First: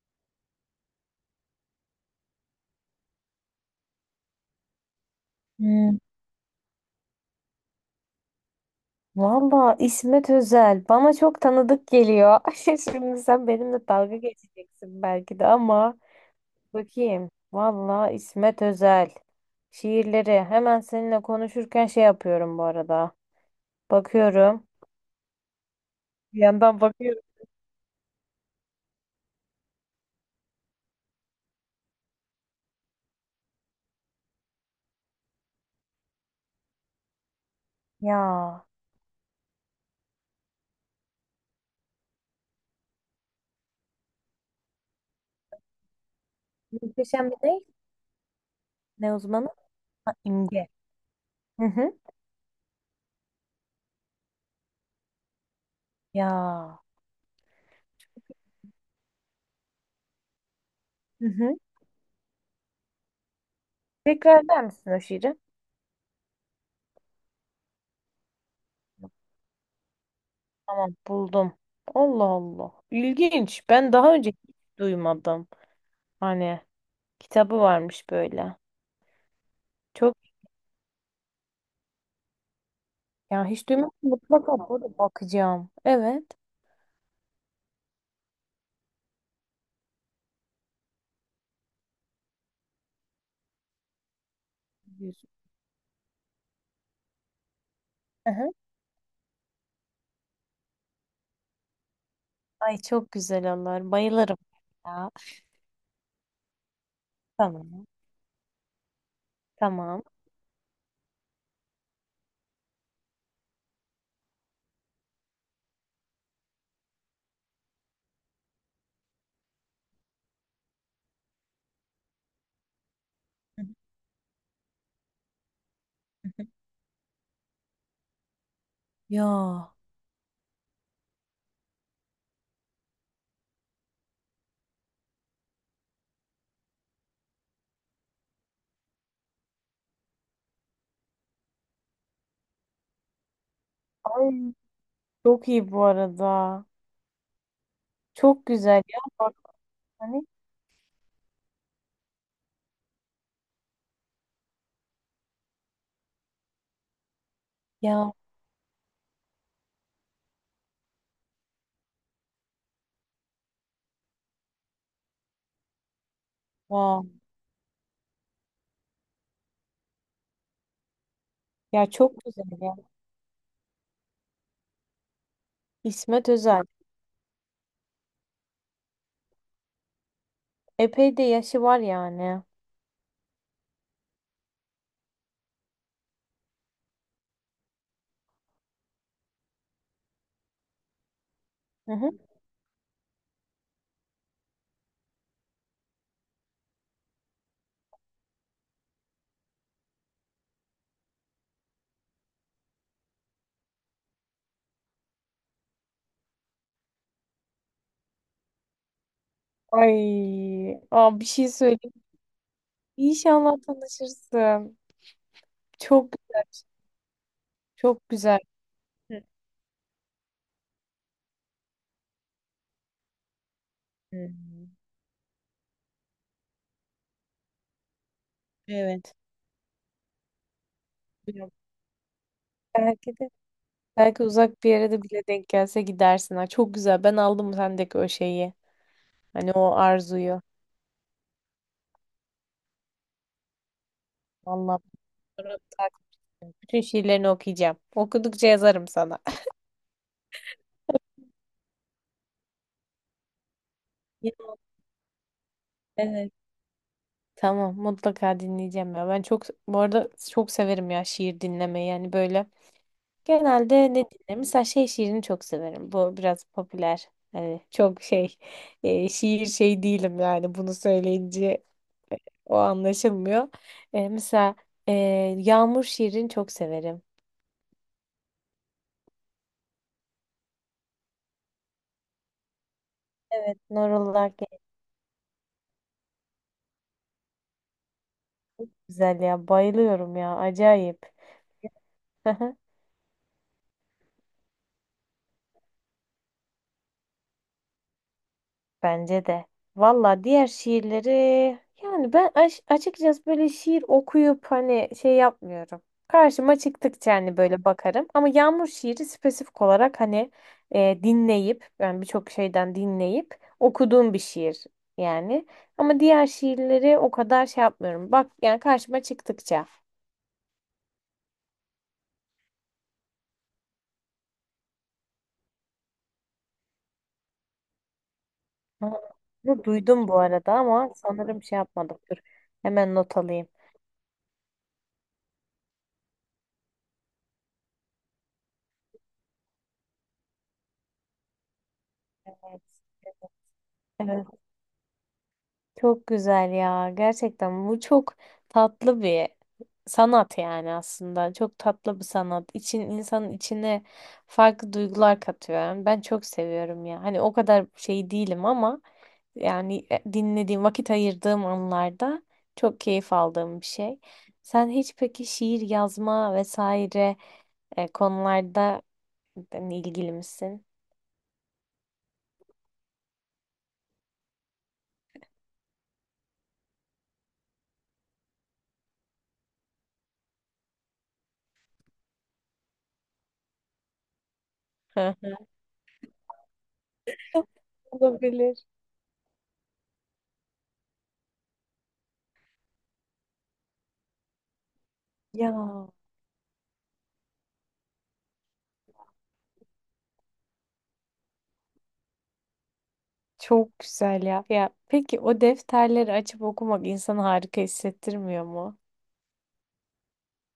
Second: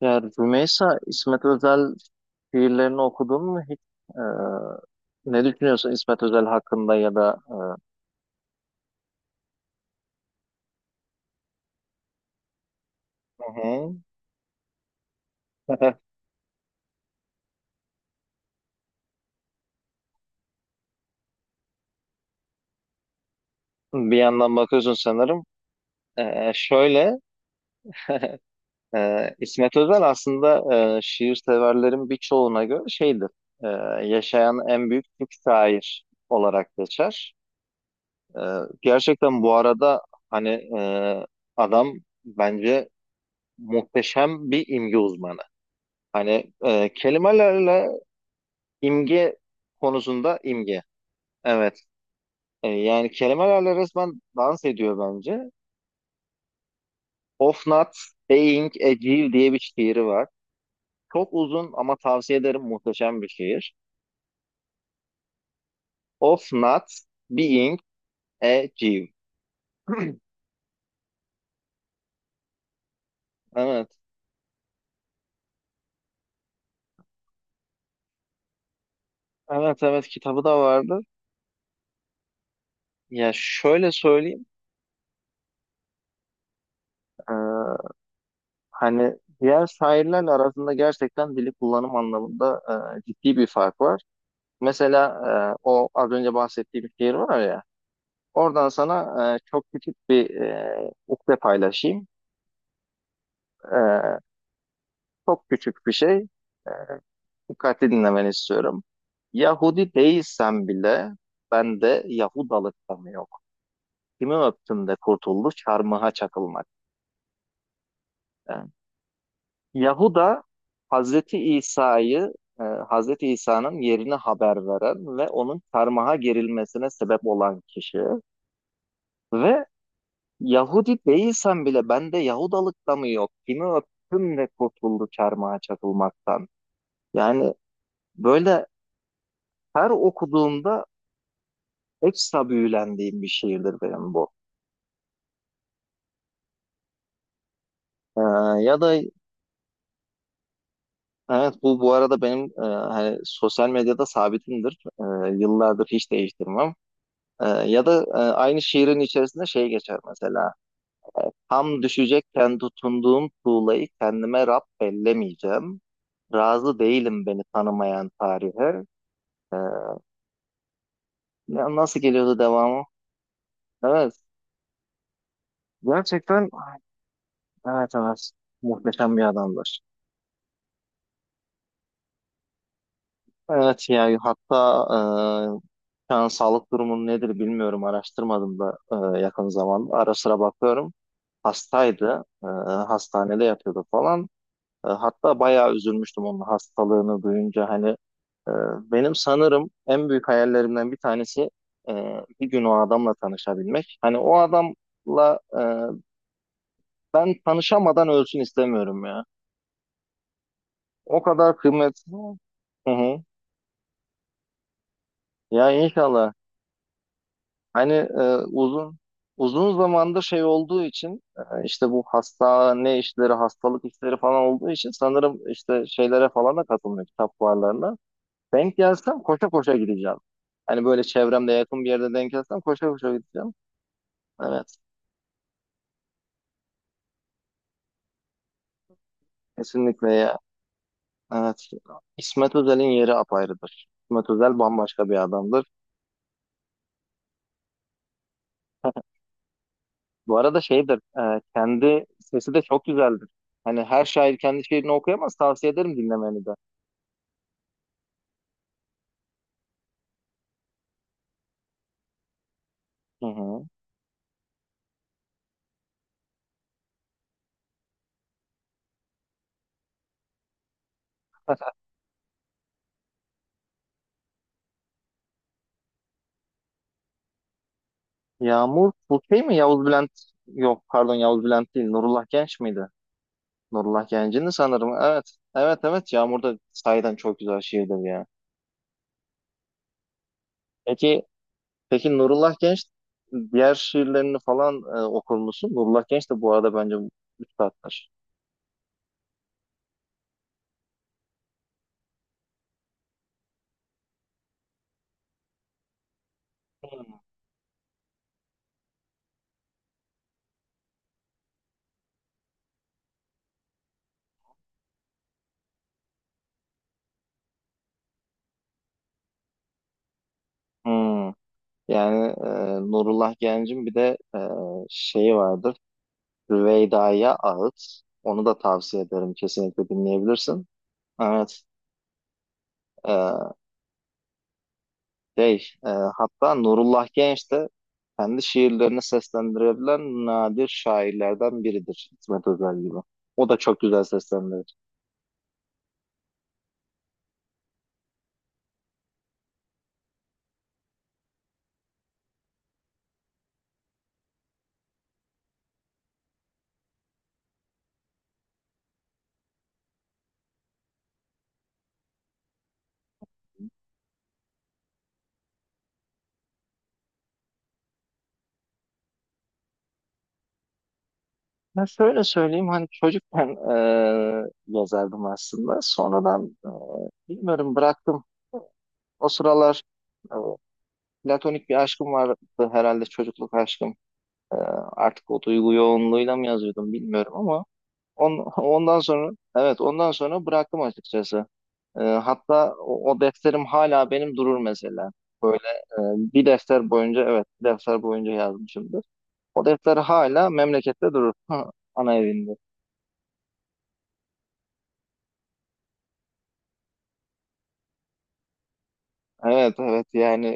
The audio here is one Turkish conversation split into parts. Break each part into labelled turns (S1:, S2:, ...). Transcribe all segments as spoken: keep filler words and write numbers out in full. S1: Ya Rümeysa, İsmet Özel şiirlerini okudun mu hiç? Ee, Ne düşünüyorsun
S2: Hmm,
S1: İsmet Özel hakkında ya da e,
S2: valla İsmet Özel bana çok tanıdık geliyor. Şimdi sen
S1: Hı
S2: benimle
S1: hı.
S2: dalga geçeceksin belki de ama bakayım. Valla İsmet Özel şiirleri hemen seninle konuşurken şey yapıyorum bu arada.
S1: Bir yandan
S2: Bakıyorum.
S1: bakıyorsun sanırım.
S2: Bir
S1: Ee,
S2: yandan
S1: şöyle,
S2: bakıyorum.
S1: e, İsmet Özel aslında, e, şiir severlerin birçoğuna göre şeydir. e, Yaşayan en büyük Türk şair olarak geçer. E,
S2: Ya
S1: Gerçekten bu arada hani e, adam bence muhteşem bir imge uzmanı. Hani, e,
S2: muhteşem bir ne?
S1: kelimelerle.
S2: Ne
S1: İmge
S2: uzmanı? Ha,
S1: konusunda,
S2: İmge.
S1: imge.
S2: Hı
S1: Evet.
S2: hı.
S1: E, yani kelimelerle resmen dans ediyor bence.
S2: Ya.
S1: Of Not Being a Jew diye bir şiiri var.
S2: Hı
S1: Çok
S2: hı.
S1: uzun ama tavsiye ederim, muhteşem bir şiir.
S2: Tekrar eder misin o şiiri?
S1: Of Not Being a Jew.
S2: Tamam buldum. Allah Allah. İlginç. Ben
S1: Evet.
S2: daha önce hiç duymadım. Hani. Kitabı varmış böyle.
S1: Evet, evet,
S2: Çok
S1: kitabı da vardı. Ya
S2: ya hiç duymadım.
S1: şöyle söyleyeyim,
S2: Mutlaka burada bakacağım. Evet.
S1: e, hani diğer şairlerle arasında gerçekten dili kullanım anlamında e, ciddi bir fark var. Mesela,
S2: Biliyorsun.
S1: e, o az önce bahsettiğim şiir var ya.
S2: Aha.
S1: Oradan sana, e, çok küçük bir, e, ukde paylaşayım.
S2: Ay çok güzel olur.
S1: E,
S2: Bayılırım ya.
S1: Çok küçük bir şey. E,
S2: Tamam.
S1: Dikkatli dinlemeni istiyorum. Yahudi
S2: Tamam.
S1: değilsen bile bende Yahudalık da mı yok? Kimi öptüm de kurtuldu çarmıha çakılmak. E, Yahuda Hazreti İsa'yı, e, Hazreti İsa'nın yerine haber veren ve onun çarmıha gerilmesine sebep olan kişi. Ve
S2: Ya.
S1: Yahudi değilsen bile bende Yahudalık da mı yok? Kimi öptüm de kurtuldu çarmıha çakılmaktan. Yani böyle, her okuduğumda ekstra büyülendiğim bir şiirdir benim bu.
S2: Ay çok iyi bu arada.
S1: Ee,
S2: Çok
S1: Ya
S2: güzel
S1: da
S2: ya. Bak hani
S1: evet, bu bu arada benim, e, hani sosyal medyada sabitimdir. Ee, yıllardır hiç değiştirmem. Ee, ya da,
S2: ya.
S1: e, aynı şiirin içerisinde şey geçer mesela. Tam düşecekken tutunduğum tuğlayı kendime Rab bellemeyeceğim. Razı
S2: Wow.
S1: değilim beni tanımayan tarihe. Ee, Ya,
S2: Ya
S1: nasıl
S2: çok
S1: geliyordu
S2: güzel ya.
S1: devamı? Evet.
S2: İsmet
S1: Gerçekten,
S2: Özel.
S1: evet, evet. Muhteşem bir adamdır.
S2: Epey de yaşı var yani.
S1: Evet ya, hatta, e, şu an sağlık durumu nedir bilmiyorum. Araştırmadım da e, yakın zamanda. Ara sıra bakıyorum.
S2: Hı hı.
S1: Hastaydı. E, hastanede yatıyordu falan. E, hatta bayağı üzülmüştüm onun hastalığını duyunca. Hani, e, benim sanırım en büyük hayallerimden bir tanesi, e, bir gün o adamla tanışabilmek. Hani o adamla, e, ben tanışamadan ölsün istemiyorum ya.
S2: Ay. Aa,
S1: O
S2: bir şey
S1: kadar
S2: söyleyeyim.
S1: kıymetli. Hı hı.
S2: İnşallah tanışırsın.
S1: Ya
S2: Çok
S1: inşallah. Hani,
S2: çok
S1: e,
S2: güzel.
S1: uzun uzun zamandır şey olduğu için, e, işte bu hastane işleri, hastalık işleri
S2: Hı hı.
S1: falan olduğu için, sanırım işte şeylere falan da katılmıyor, kitap fuarlarına. Denk
S2: Evet.
S1: gelsem koşa koşa gideceğim. Hani böyle çevremde
S2: Bilmiyorum.
S1: yakın bir yerde denk gelsem koşa koşa
S2: Belki de
S1: gideceğim.
S2: belki uzak bir
S1: Evet.
S2: yere de bile denk gelse gidersin. Ha, çok güzel. Ben aldım sendeki o şeyi. Hani o
S1: Kesinlikle ya.
S2: arzuyu.
S1: Evet. İsmet Özel'in yeri apayrıdır. İsmet Özel
S2: Vallahi
S1: bambaşka bir
S2: bunları
S1: adamdır.
S2: tak- bütün şiirlerini okuyacağım. Okudukça yazarım sana.
S1: Bu arada şeydir, e, kendi sesi de çok güzeldir. Hani her
S2: Ya,
S1: şair kendi şiirini okuyamaz, tavsiye ederim
S2: evet.
S1: dinlemeni de.
S2: Tamam, mutlaka dinleyeceğim ya. Ben çok bu arada çok severim ya şiir dinlemeyi. Yani böyle
S1: Hı hı.
S2: genelde ne dinlerim? Mesela şey şiirini çok severim. Bu biraz popüler. Hani çok şey e, şiir şey değilim yani bunu söyleyince o anlaşılmıyor. E, mesela e, Yağmur şiirini çok severim.
S1: Yağmur, bu şey mi? Yavuz Bülent, yok pardon Yavuz Bülent değil, Nurullah Genç miydi? Nurullah
S2: Nurullah
S1: Genç'indi sanırım, evet. Evet evet, Yağmur da sahiden çok güzel şiirdir ya.
S2: güzel ya. Bayılıyorum ya. Acayip.
S1: Peki, peki Nurullah Genç diğer şiirlerini falan e, okur musun? Nurullah Genç de bu arada bence üstattır.
S2: Bence de. Valla diğer şiirleri yani ben aş- açıkçası böyle şiir okuyup hani şey yapmıyorum. Karşıma çıktıkça
S1: Hmm.
S2: hani böyle bakarım. Ama Yağmur şiiri spesifik olarak hani e, dinleyip yani birçok şeyden dinleyip okuduğum bir şiir yani. Ama diğer şiirleri o kadar şey yapmıyorum. Bak yani karşıma çıktıkça.
S1: Hmm. Yani, e, Nurullah Genç'in bir de, e, şeyi vardır. Rüveyda'ya ait. Onu da
S2: Ha,
S1: tavsiye ederim.
S2: bunu
S1: Kesinlikle
S2: duydum bu arada
S1: dinleyebilirsin.
S2: ama sanırım şey
S1: Evet.
S2: yapmadım. Dur hemen not alayım.
S1: Ee, şey, e, Hatta Nurullah Genç de kendi şiirlerini seslendirebilen nadir şairlerden biridir, İsmet
S2: Evet.
S1: Özel gibi. O da çok güzel
S2: Evet.
S1: seslendirir.
S2: Çok güzel ya. Gerçekten bu çok tatlı bir sanat yani aslında. Çok tatlı bir sanat. İçin insanın içine farklı duygular katıyor. Yani ben çok seviyorum ya. Hani o kadar şey değilim ama yani e, dinlediğim, vakit ayırdığım anlarda çok keyif aldığım bir şey. Sen hiç peki şiir yazma vesaire e, konularda hani ilgili misin?
S1: Ben şöyle söyleyeyim, hani çocukken, e, yazardım aslında. Sonradan, e, bilmiyorum, bıraktım. O sıralar, e, platonik bir aşkım vardı, herhalde çocukluk aşkım. E, Artık o duygu yoğunluğuyla mı yazıyordum bilmiyorum ama On,
S2: Olabilir.
S1: ondan sonra, evet, ondan sonra bıraktım açıkçası. Ee, hatta o, o defterim hala benim durur mesela.
S2: Ya.
S1: Ee, bir defter boyunca evet bir defter boyunca yazmışımdır. O defter hala memlekette durur. Ana evinde.
S2: Çok güzel ya. Ya peki o defterleri açıp okumak insanı harika hissettirmiyor mu?
S1: Evet, evet, yani,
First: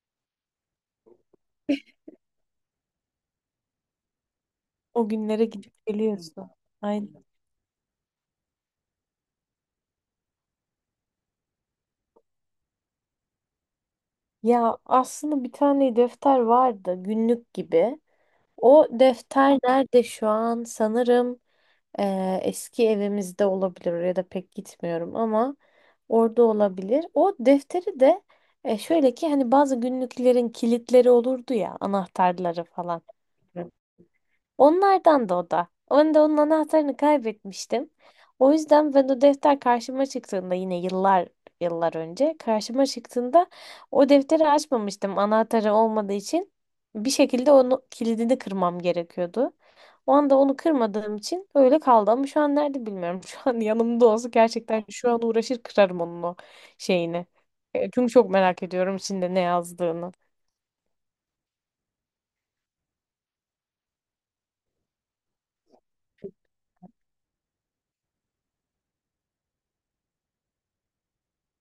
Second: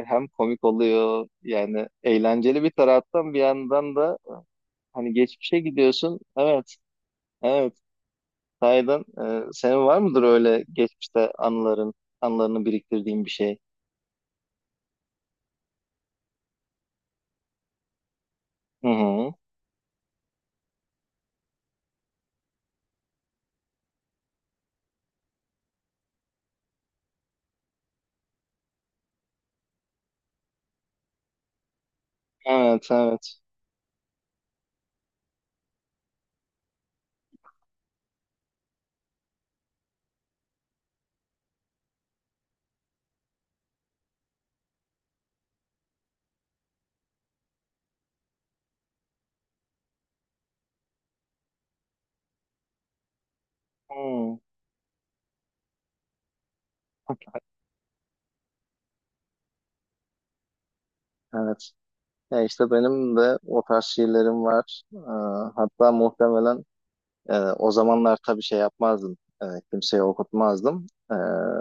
S1: e, hem komik oluyor yani, eğlenceli bir taraftan, bir yandan da
S2: O
S1: hani
S2: günlere
S1: geçmişe
S2: gidip
S1: gidiyorsun.
S2: geliyorsun.
S1: Evet,
S2: Aynen.
S1: evet, sahiden. E, senin var mıdır öyle geçmişte anıların anılarını biriktirdiğin bir şey?
S2: Ya aslında bir tane defter vardı günlük gibi. O
S1: Hı hı.
S2: defter nerede şu an? Sanırım eee, eski evimizde olabilir. Oraya da pek gitmiyorum ama orada olabilir. O defteri de e, şöyle ki hani bazı günlüklerin kilitleri olurdu ya anahtarları
S1: Evet,
S2: falan.
S1: evet.
S2: Onlardan da o da. Ben de onun anahtarını kaybetmiştim. O yüzden ben o defter karşıma çıktığında yine yıllar yıllar önce karşıma çıktığında o defteri açmamıştım anahtarı olmadığı için. Bir şekilde onu kilidini kırmam gerekiyordu. O anda onu kırmadığım için öyle kaldı ama şu an nerede bilmiyorum. Şu an yanımda olsa
S1: Hı.
S2: gerçekten şu an uğraşır kırarım onun o şeyini. E, Çünkü çok merak ediyorum içinde ne yazdığını.
S1: Evet. Ya işte benim de o tarz şiirlerim var. Ee, hatta muhtemelen, e, o zamanlar tabii şey yapmazdım. E, Kimseye okutmazdım. E,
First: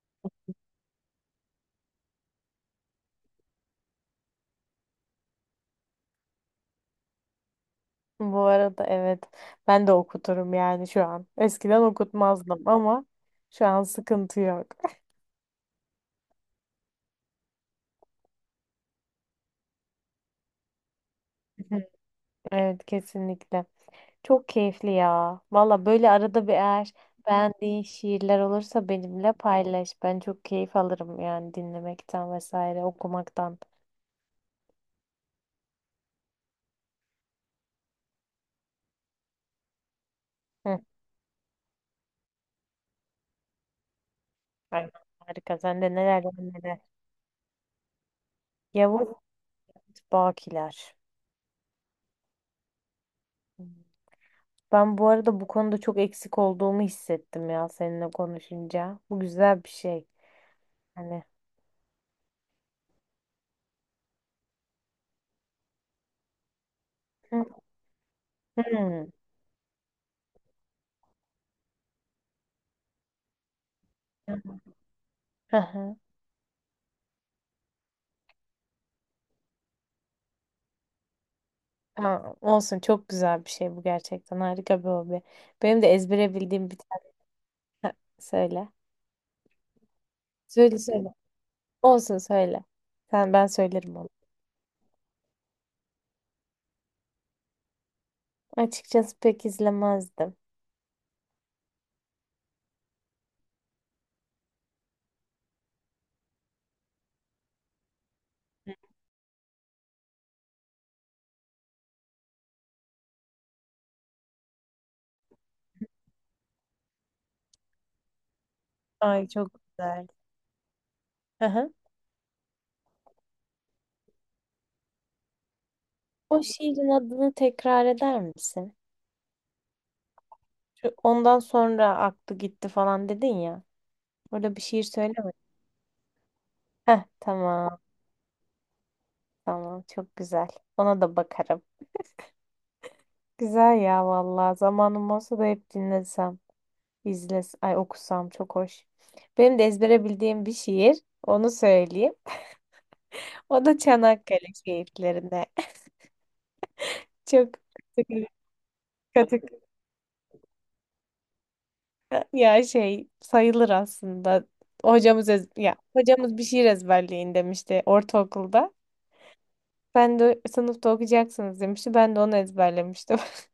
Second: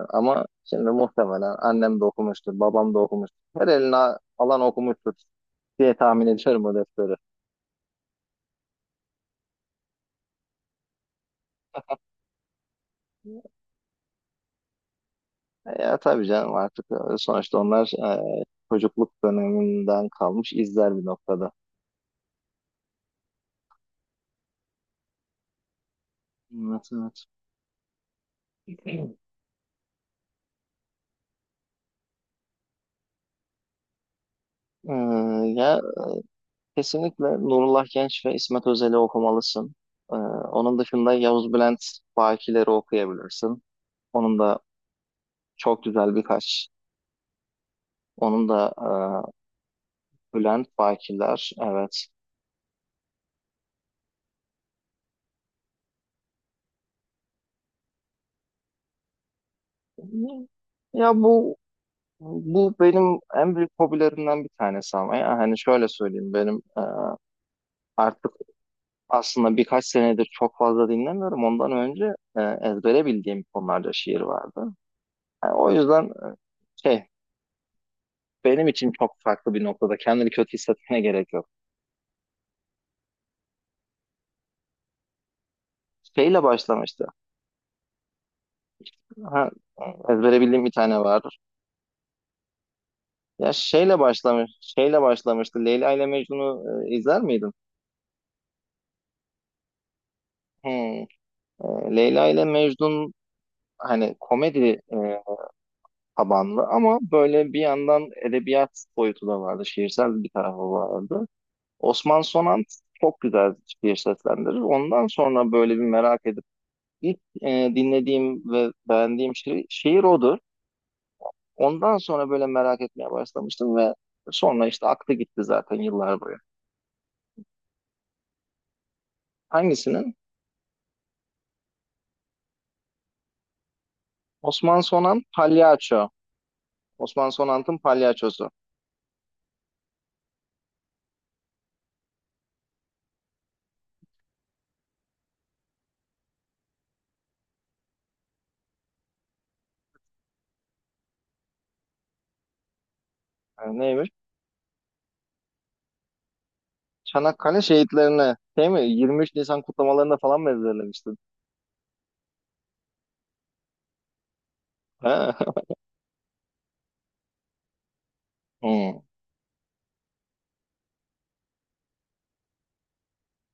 S1: ama şimdi muhtemelen annem de okumuştur, babam da okumuştur. Her eline alan okumuştur diye tahmin ediyorum o defteri.
S2: Bu arada evet ben de okuturum yani şu an. Eskiden okutmazdım ama şu an sıkıntı yok.
S1: E, ya tabii canım, artık, e, sonuçta onlar, e, çocukluk döneminden kalmış izler bir noktada.
S2: Evet kesinlikle. Çok keyifli ya. Valla böyle arada bir
S1: Evet,
S2: eğer
S1: evet.
S2: beğendiğin şiirler olursa benimle paylaş. Ben çok keyif alırım yani dinlemekten vesaire okumaktan.
S1: Ee, Ya kesinlikle Nurullah Genç ve İsmet Özel'i okumalısın. Ee, Onun
S2: Hı.
S1: dışında Yavuz Bülent Bakiler'i okuyabilirsin. Onun da
S2: Aynen, harika. Sen
S1: çok
S2: de
S1: güzel
S2: neler var
S1: birkaç.
S2: neler.
S1: Onun da,
S2: Yavuz
S1: e, Bülent
S2: Bakiler.
S1: Bakiler, evet.
S2: Hmm. Ben bu arada bu konuda çok eksik olduğumu hissettim ya seninle konuşunca. Bu güzel bir şey.
S1: Ya
S2: Hani.
S1: bu, bu benim en büyük hobilerimden bir tanesi, ama ya hani şöyle söyleyeyim, benim, e, artık
S2: Hmm.
S1: aslında birkaç senedir çok fazla dinlemiyorum. Ondan önce, e, ezbere bildiğim konularda şiir vardı. Yani
S2: Hı
S1: o
S2: hı.
S1: yüzden, e, şey benim için çok farklı bir noktada. Kendini kötü hissetmene gerek yok.
S2: Ha, olsun çok güzel bir şey bu gerçekten harika bir hobi. Benim de ezbere
S1: Şeyle
S2: bildiğim bir
S1: başlamıştı.
S2: tane söyle.
S1: Ha, ezbere bildiğim bir
S2: Söyle
S1: tane
S2: söyle.
S1: vardır.
S2: Olsun söyle. Sen ben
S1: Ya
S2: söylerim
S1: şeyle
S2: onu.
S1: başlamış, şeyle başlamıştı. Leyla ile Mecnun'u, e, izler miydin?
S2: Açıkçası pek izlemezdim.
S1: Hmm. E, Leyla ile Mecnun, hani komedi, e, tabanlı ama böyle bir yandan edebiyat boyutu da vardı. Şiirsel bir tarafı vardı. Osman Sonant çok güzel şiir seslendirir. Ondan sonra böyle bir merak edip ilk, e, dinlediğim ve
S2: Ay
S1: beğendiğim
S2: çok
S1: şiir, şiir
S2: güzel.
S1: odur.
S2: Hı hı.
S1: Ondan sonra böyle merak etmeye başlamıştım ve sonra işte aklı gitti zaten yıllar boyu.
S2: O şiirin adını tekrar eder misin?
S1: Hangisinin?
S2: Şu, ondan sonra aklı gitti falan dedin ya. Orada bir
S1: Osman
S2: şiir
S1: Sonan
S2: söyleme.
S1: Palyaço.
S2: Heh
S1: Osman
S2: tamam
S1: Sonant'ın palyaçosu.
S2: tamam çok güzel. Ona da bakarım. Güzel ya vallahi zamanım olsa da hep dinlesem. İzles, ay okusam çok hoş. Benim de ezbere bildiğim bir şiir. Onu söyleyeyim. O da
S1: Yani neymiş?
S2: Çanakkale şiirlerine. Çok
S1: Çanakkale
S2: katı
S1: şehitlerini değil mi? yirmi üç
S2: katı-
S1: Nisan kutlamalarında falan mı ezberlemiştin?
S2: ya şey sayılır aslında.
S1: Ha?
S2: Hocamız ez- ya hocamız bir şiir ezberleyin demişti ortaokulda.
S1: Hmm.
S2: Ben de sınıfta okuyacaksınız demişti. Ben de onu ezberlemiştim.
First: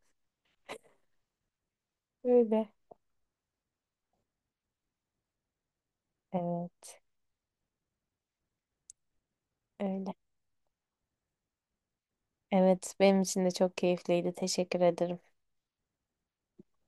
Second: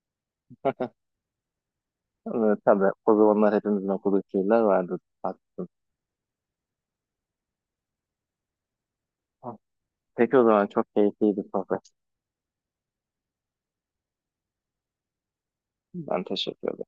S1: Evet,
S2: Öyle.
S1: tabii o zamanlar hepimizin okuduğu şeyler vardı. Haklısın.
S2: Evet, öyle.
S1: Peki o zaman çok keyifliydi sohbet.
S2: Evet, benim için de çok keyifliydi. Teşekkür ederim.
S1: Ben teşekkür ederim.